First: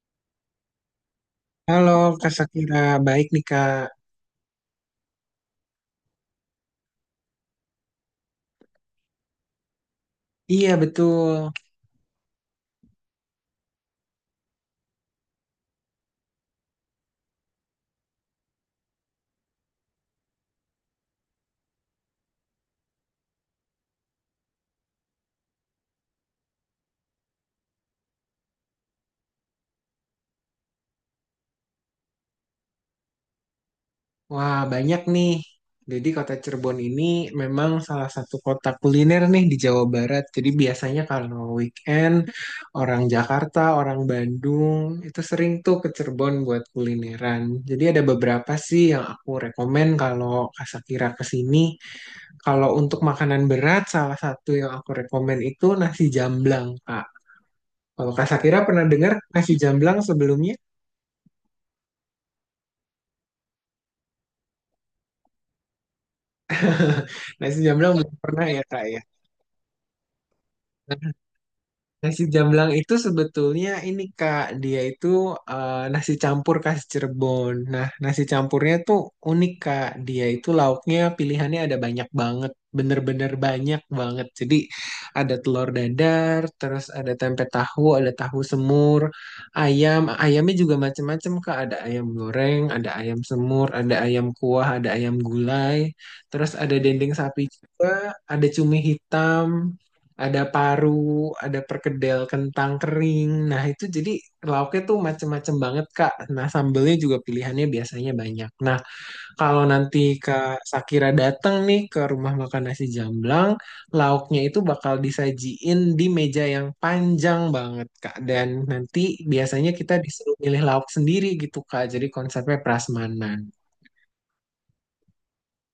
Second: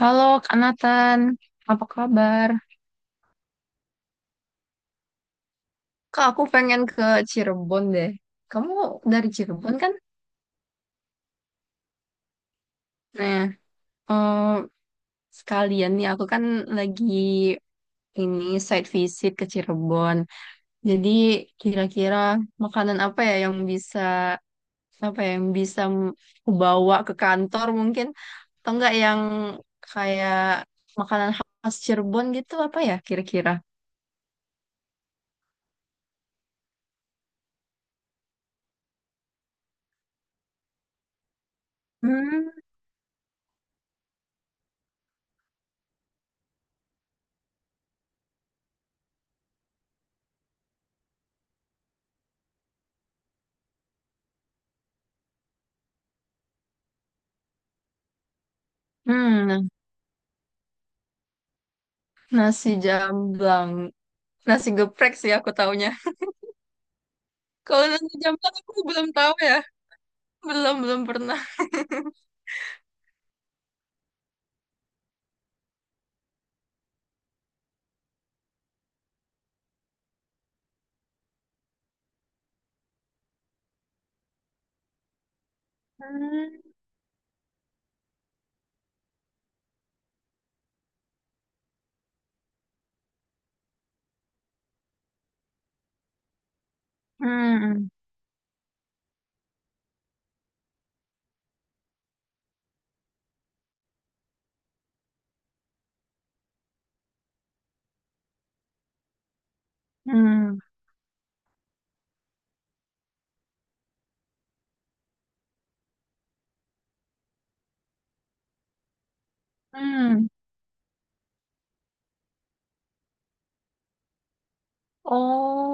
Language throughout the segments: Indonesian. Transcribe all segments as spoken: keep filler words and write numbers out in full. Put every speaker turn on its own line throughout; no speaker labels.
Halo Kak Nathan, apa
Halo Kak
kabar?
Sakira, baik nih Kak.
Kak, aku pengen ke Cirebon deh. Kamu dari Cirebon kan?
Iya betul.
Nah, eh, sekalian nih aku kan lagi ini site visit ke Cirebon. Jadi kira-kira makanan apa ya yang bisa apa ya, yang bisa m- aku bawa ke kantor mungkin? Atau enggak yang kayak makanan khas Cirebon gitu apa ya kira-kira?
Wah banyak nih. Jadi kota Cirebon ini memang salah satu kota kuliner nih di Jawa Barat. Jadi biasanya kalau weekend
Hmm.
orang Jakarta, orang Bandung itu sering tuh ke Cirebon buat kulineran. Jadi ada beberapa sih yang aku rekomen kalau Kak Sakira ke sini. Kalau untuk makanan berat, salah satu yang aku rekomen itu nasi jamblang Kak. Kalau Kak Sakira pernah dengar nasi
hmm,
jamblang sebelumnya?
Nasi jamblang. Nasi geprek sih aku taunya.
Nasi
Kalau
jamblang belum
nasi
pernah
jamblang
ya
aku
kak ya.
belum tahu ya. Belum, belum pernah.
Nasi jamblang itu sebetulnya ini kak dia itu eh, nasi campur khas Cirebon. Nah, nasi campurnya tuh unik kak. Dia itu lauknya pilihannya ada banyak banget, bener-bener banyak banget. Jadi ada telur dadar,
Hmm.
terus ada tempe tahu, ada tahu semur, ayam. Ayamnya juga macem-macem kak. Ada ayam goreng, ada ayam semur, ada ayam kuah, ada ayam gulai. Terus ada dendeng sapi juga,
Hmm.
ada cumi hitam, ada paru, ada perkedel kentang kering. Nah, itu jadi lauknya tuh macem-macem banget, Kak. Nah, sambelnya juga pilihannya biasanya banyak. Nah, kalau nanti
Hmm.
Kak Sakira datang nih ke rumah makan nasi jamblang, lauknya itu bakal disajiin di meja yang panjang banget, Kak. Dan nanti biasanya kita
Hmm.
disuruh milih lauk sendiri gitu, Kak. Jadi konsepnya prasmanan.
Oh,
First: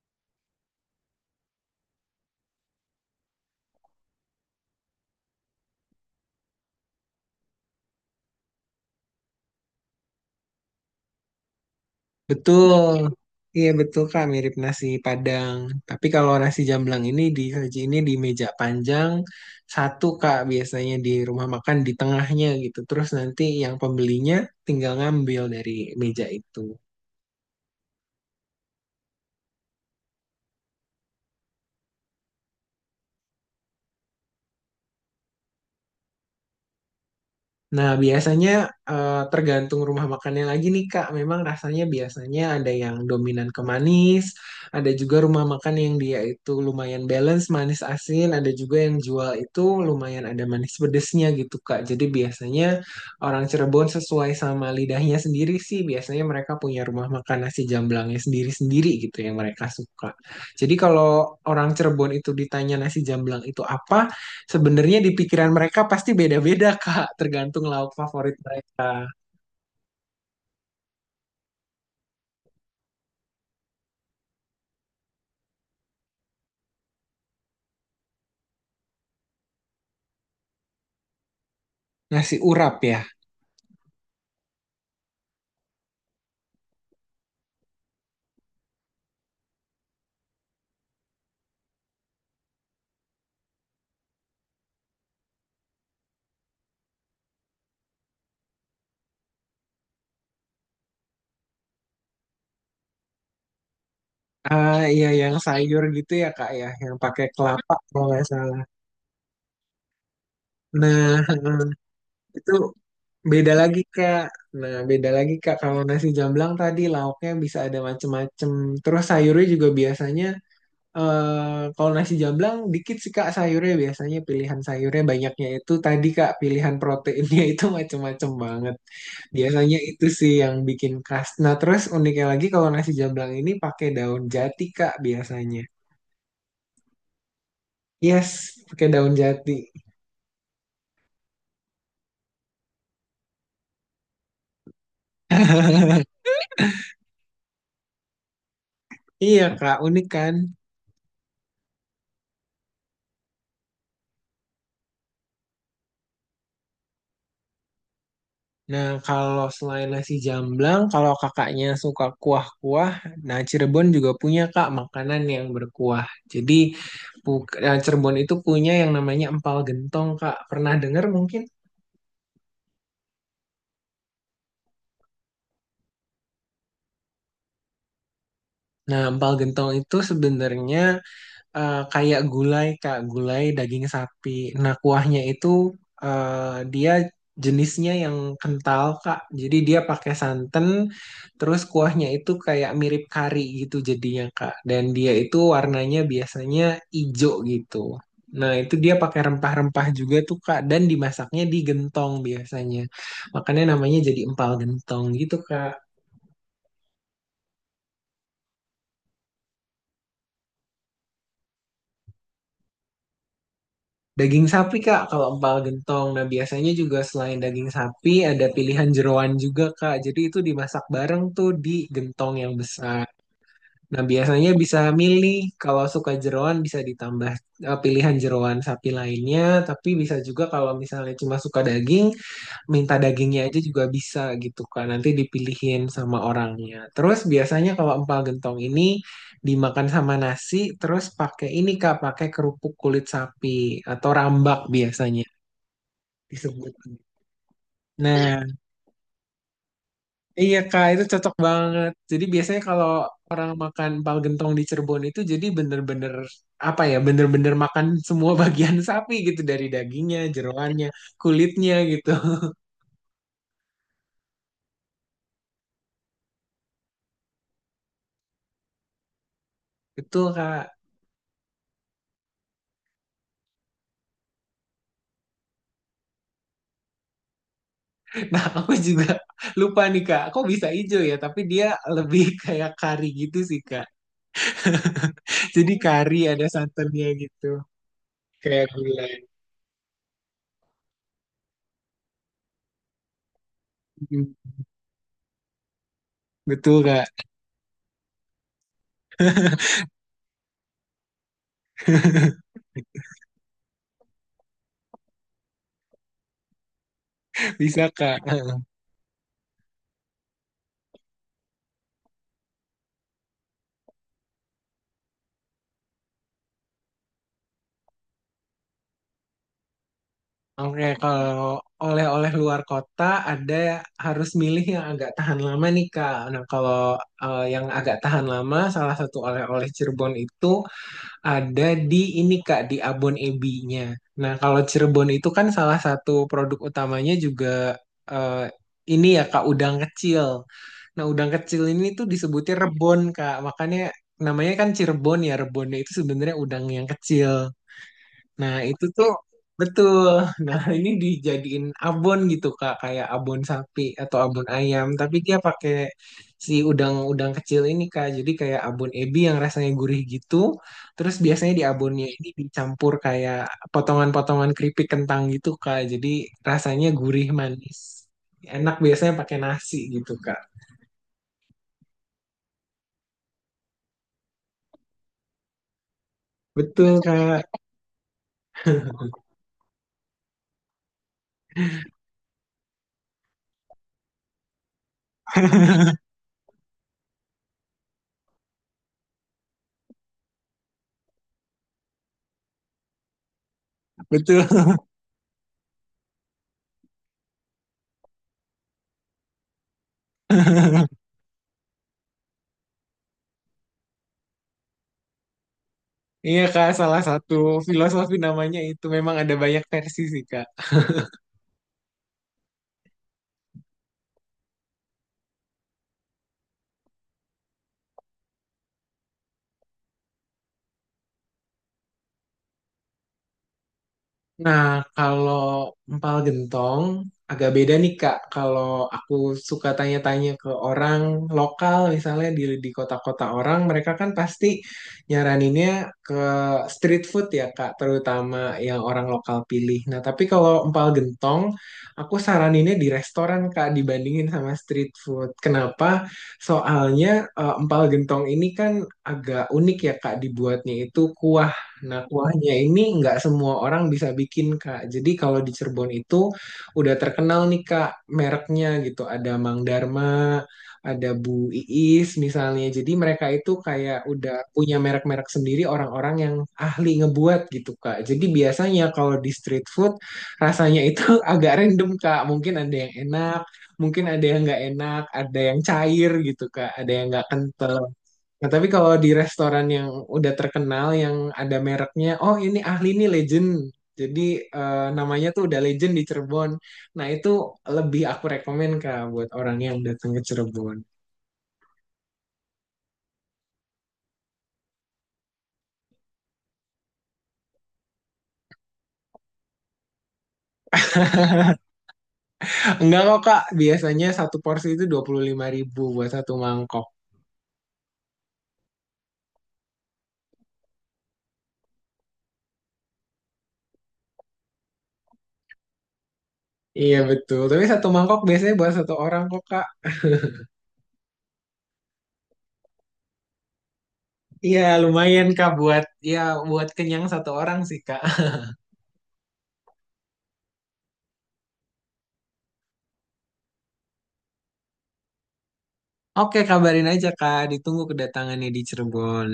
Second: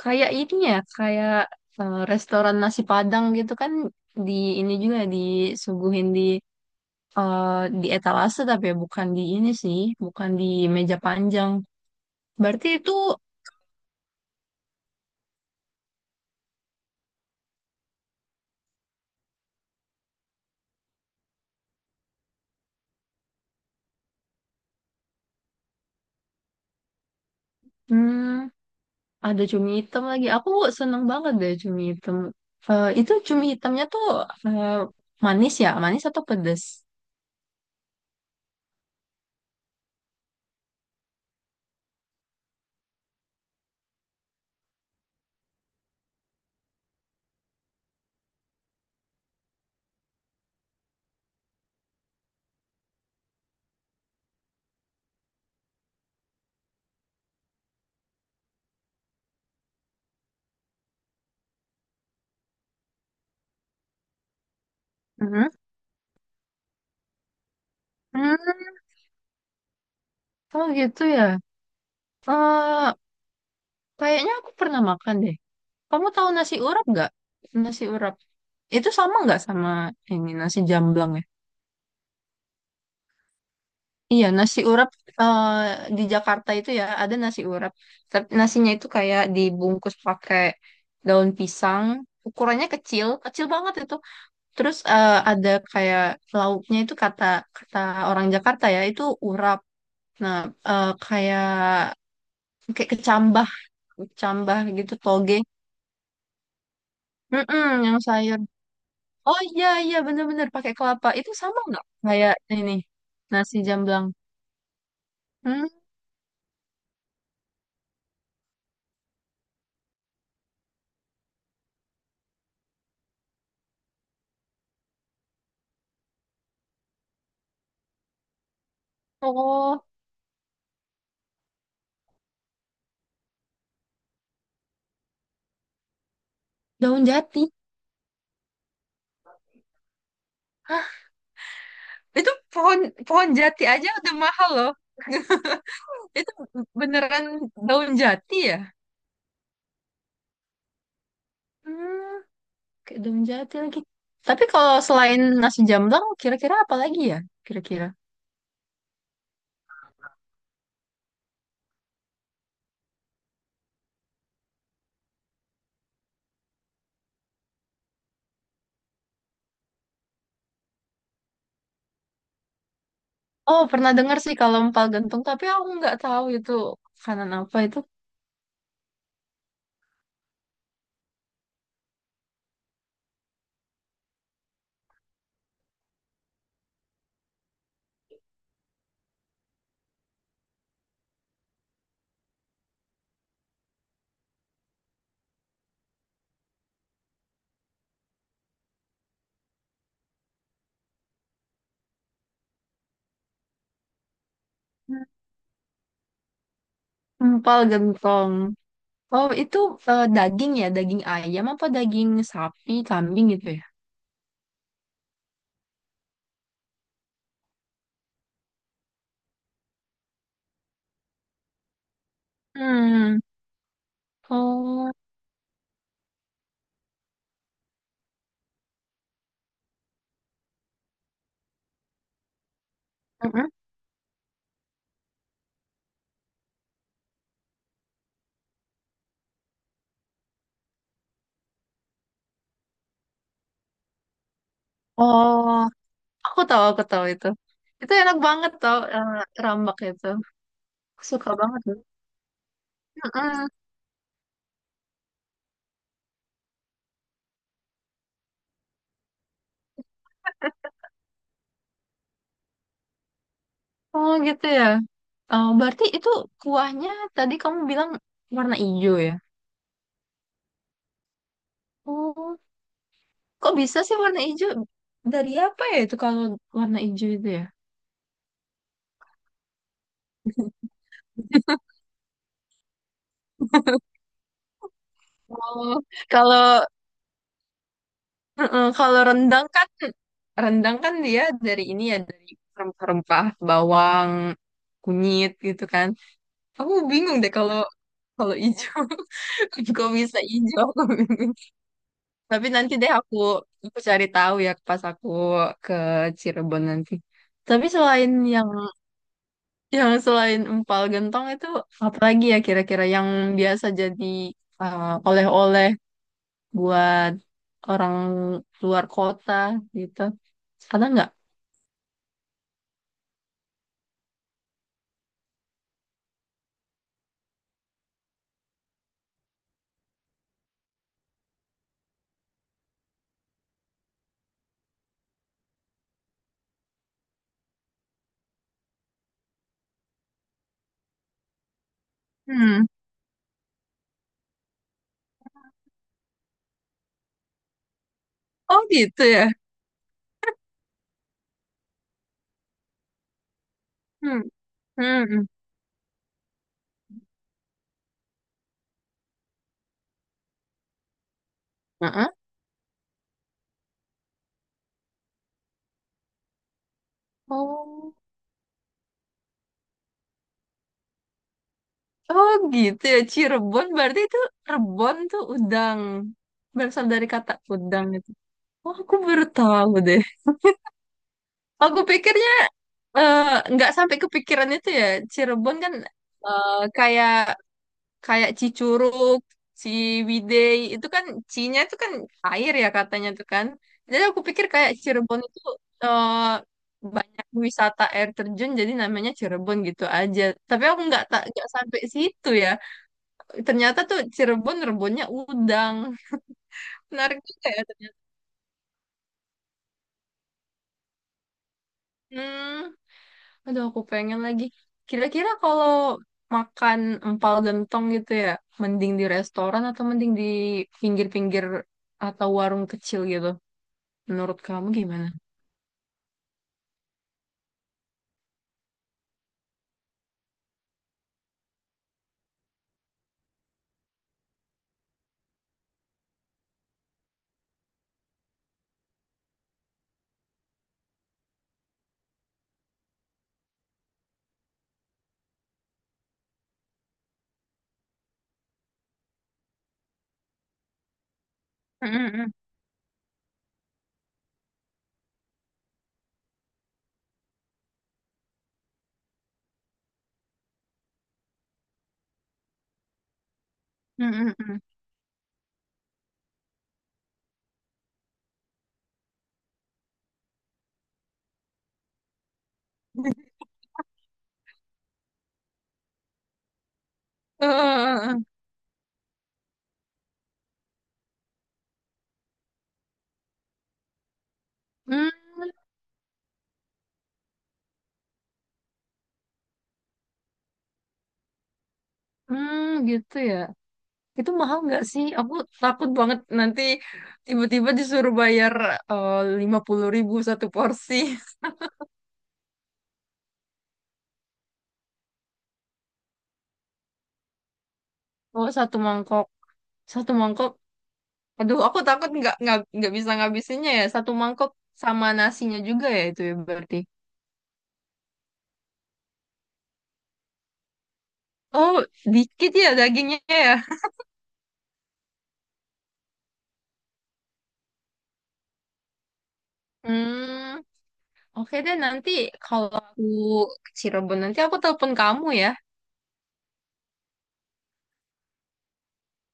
kayak ini ya, kayak eh, restoran nasi Padang gitu kan di ini juga disuguhin di eh, di etalase, tapi ya bukan di ini sih, bukan di meja panjang. Berarti itu.
Betul. Iya betul Kak, mirip nasi Padang. Tapi kalau nasi jamblang ini di ini di meja panjang satu Kak, biasanya di rumah makan di tengahnya gitu. Terus nanti yang pembelinya tinggal ngambil dari meja itu.
Hmm. Ada cumi hitam lagi. Aku seneng banget deh cumi hitam. Eh, itu cumi hitamnya tuh eh, manis ya? Manis atau pedes?
Nah, biasanya eh, tergantung rumah makannya lagi nih, Kak. Memang rasanya biasanya ada yang dominan ke manis, ada juga rumah makan yang dia itu lumayan balance manis asin, ada juga yang jual itu lumayan ada manis pedesnya gitu, Kak. Jadi biasanya orang Cirebon sesuai sama lidahnya sendiri sih, biasanya mereka punya rumah makan nasi jamblangnya sendiri-sendiri gitu yang mereka suka. Jadi kalau orang Cirebon itu ditanya nasi jamblang itu apa, Sebenarnya di
Mhm.
pikiran mereka pasti beda-beda, Kak, tergantung lauk favorit
Hmm,
mereka.
Oh gitu ya. Eh, kayaknya aku pernah makan deh. Kamu tahu nasi urap nggak? Nasi urap. Itu sama nggak sama ini nasi jamblang ya?
Nasi urap ya.
Iya, nasi urap eh, di Jakarta itu ya ada nasi urap. Tapi nasinya itu kayak dibungkus pakai daun pisang. Ukurannya kecil, kecil banget itu. Terus eh, ada kayak lauknya itu kata kata orang Jakarta ya itu urap. Nah, eh, kayak kayak kecambah, kecambah
Ah,
gitu
iya
toge.
yang sayur gitu ya, Kak ya, yang pakai
Mm-mm,
kelapa
yang
kalau nggak
sayur.
salah.
Oh iya iya bener-bener pakai
Nah,
kelapa. Itu sama nggak kayak
itu
ini
beda
nasi
lagi,
jamblang?
Kak. Nah, beda lagi, Kak.
Hmm,
Kalau nasi jamblang tadi lauknya bisa ada macem-macem. Terus sayurnya juga biasanya eh kalau nasi jamblang dikit sih Kak sayurnya biasanya pilihan sayurnya banyaknya itu tadi Kak pilihan proteinnya itu macem-macem banget. Biasanya
oh
itu sih yang bikin khas. Nah, terus uniknya lagi kalau nasi jamblang ini pakai daun jati, Kak, biasanya.
daun jati.
Yes, pakai daun jati.
Hah, itu pohon pohon jati aja udah mahal loh. Itu beneran daun jati ya?
Iya, Kak, unik kan?
Hmm. Kedung jati lagi. Tapi kalau selain nasi jamblang, kira-kira apa lagi ya? Kira-kira.
Nah, kalau selain nasi jamblang, kalau kakaknya suka kuah-kuah, nah Cirebon juga punya, Kak, makanan yang berkuah. Jadi, bu- nah, Cirebon itu punya yang namanya empal gentong, Kak. Pernah dengar mungkin?
Oh, pernah dengar sih kalau empal gentong, tapi aku nggak tahu itu makanan apa itu.
Nah, empal gentong itu sebenarnya eh, kayak gulai, Kak, gulai daging sapi. Nah, kuahnya itu eh, dia jenisnya yang kental, Kak. Jadi dia pakai santan, terus kuahnya itu kayak mirip kari gitu jadinya, Kak. Dan dia itu warnanya biasanya ijo gitu. Nah, itu dia pakai rempah-rempah juga tuh, Kak, dan dimasaknya di gentong biasanya. Makanya namanya jadi empal gentong gitu, Kak.
Empal gentong. Oh, itu eh, daging ya, daging ayam apa daging sapi, kambing gitu ya?
Daging sapi Kak, kalau empal gentong. Nah, biasanya juga selain daging sapi ada pilihan jeroan juga Kak. Jadi itu dimasak bareng tuh di gentong yang besar.
Hmm.
Nah, biasanya bisa
Oh,
milih kalau suka jeroan bisa ditambah eh, pilihan jeroan sapi lainnya, tapi bisa juga kalau misalnya cuma suka daging minta dagingnya
mm-mm.
aja juga bisa gitu kan. Nanti dipilihin sama orangnya. Terus biasanya kalau empal gentong ini dimakan sama nasi terus pakai ini kak pakai kerupuk kulit sapi atau rambak biasanya
Oh, aku tahu,
disebut.
aku tahu itu. Itu enak
Nah
banget tau, eh, rambak itu.
iya kak
Aku
itu
suka
cocok
banget.
banget. Jadi biasanya kalau
Mm-mm.
orang makan empal gentong di Cirebon itu jadi bener-bener apa ya bener-bener makan semua bagian sapi gitu, dari dagingnya, jeroannya, kulitnya gitu.
Oh gitu ya. Oh, berarti itu kuahnya tadi kamu bilang warna hijau ya?
Betul kak.
Oh, kok bisa sih warna hijau? Dari apa ya itu kalau warna hijau itu ya?
Nah, aku juga lupa nih Kak. Kok bisa hijau ya? Tapi dia lebih kayak kari gitu sih Kak. Jadi
Oh,
kari ada
kalau
santannya gitu.
Mm-mm,
Kayak
kalau
gulai.
rendang kan rendang kan dia dari ini ya dari rempah-rempah bawang
Mm,
kunyit gitu kan. Aku
Betul
bingung
Kak.
deh kalau kalau hijau kok bisa hijau? Tapi nanti deh aku aku cari tahu ya pas aku ke Cirebon nanti. Tapi
Bisa
selain
Kak.
yang
Heeh.
yang selain empal gentong itu apa lagi ya kira-kira yang biasa jadi uh, oleh-oleh buat orang luar kota gitu.
Oke,
Ada nggak?
kalau oleh-oleh luar kota ada harus milih yang agak tahan lama nih Kak. Nah, kalau eh, yang agak tahan lama, salah satu oleh-oleh Cirebon itu Ada di ini Kak, di abon ebi-nya. Nah, kalau Cirebon itu kan salah satu produk utamanya juga eh, ini ya Kak, udang kecil. Nah, udang kecil ini tuh disebutnya
Hmm.
rebon Kak, makanya namanya kan Cirebon ya, rebonnya itu sebenarnya udang yang kecil. Nah,
Oh
itu
gitu
tuh
ya.
betul. Nah, ini dijadiin abon gitu, Kak, kayak abon sapi atau
Hmm.
abon ayam, tapi
Hmm.
dia pakai si udang-udang kecil ini, Kak. Jadi kayak abon ebi yang rasanya gurih gitu. Terus biasanya di abonnya
Heeh.
ini dicampur kayak potongan-potongan keripik kentang gitu, Kak. Jadi rasanya gurih manis.
Oh.
Enak biasanya pakai nasi gitu, Kak.
Oh gitu ya. Cirebon berarti itu Rebon tuh udang. Berasal
Betul,
dari kata
Kak.
udang. Oh, aku baru tahu deh. Aku pikirnya eh, nggak sampai kepikiran itu ya. Cirebon kan eh, kayak kayak Cicurug, Ciwidey itu kan C-nya itu kan air ya katanya tuh kan. Jadi aku
Betul.
pikir kayak Cirebon itu eh, banyak wisata air terjun jadi namanya Cirebon gitu aja. Tapi aku nggak tak nggak sampai situ ya. Ternyata tuh Cirebon rebonnya udang.
Iya, Kak, salah
Menarik
satu
juga ya ternyata.
filosofi namanya itu memang ada banyak versi sih, Kak.
Hmm. Aduh, aku pengen lagi. Kira-kira kalau makan empal gentong gitu ya, mending di restoran atau mending di pinggir-pinggir atau warung kecil gitu? Menurut
Nah,
kamu gimana?
kalau empal gentong agak beda nih Kak. Kalau aku suka tanya-tanya ke orang lokal misalnya di di kota-kota orang, mereka kan pasti nyaraninnya ke street food ya Kak, terutama yang orang lokal pilih. Nah, tapi kalau empal gentong, aku saraninnya di restoran Kak dibandingin sama street food. Kenapa? Soalnya eh, empal gentong ini kan agak unik ya Kak dibuatnya itu kuah. Nah,
Mm-mm-mm.
kuahnya ini nggak semua orang bisa bikin, Kak. Jadi kalau di Cirebon itu udah terkenal nih, Kak, mereknya gitu. Ada Mang Dharma, ada Bu Iis misalnya. Jadi mereka itu kayak udah
Mm-mm-mm.
punya merek-merek sendiri orang-orang yang ahli ngebuat gitu, Kak. Jadi biasanya kalau di street food rasanya itu agak random, Kak. Mungkin ada yang enak, mungkin ada yang nggak enak, ada yang cair gitu, Kak. Ada yang nggak
Eh,
kental.
eh, eh, eh.
Nah, tapi kalau di restoran yang udah terkenal, yang ada mereknya, oh ini ahli nih legend. Jadi eh,
Hmm,
namanya tuh udah legend di Cirebon. Nah, itu lebih aku rekomen Kak buat orang yang datang ke Cirebon.
hmm, gitu ya. Itu mahal nggak sih? Aku takut banget nanti tiba-tiba disuruh bayar eh, lima puluh ribu satu porsi.
Enggak kok Kak, biasanya satu porsi itu dua puluh lima ribu buat satu mangkok.
Oh, satu mangkok. Satu mangkok. Aduh, aku takut nggak nggak nggak bisa ngabisinnya ya. Satu mangkok sama nasinya juga ya itu ya berarti.
Iya betul, tapi satu mangkok biasanya buat satu orang kok Kak.
Oh, dikit ya dagingnya ya.
Iya, lumayan Kak buat ya buat kenyang satu orang sih Kak.
Hmm, oke deh nanti kalau aku ke Cirebon nanti aku telepon kamu ya.
Oke, kabarin aja Kak, ditunggu kedatangannya di Cirebon.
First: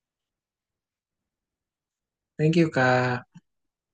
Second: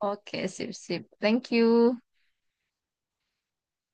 Oke, sip sip. Thank you.
Thank you Kak.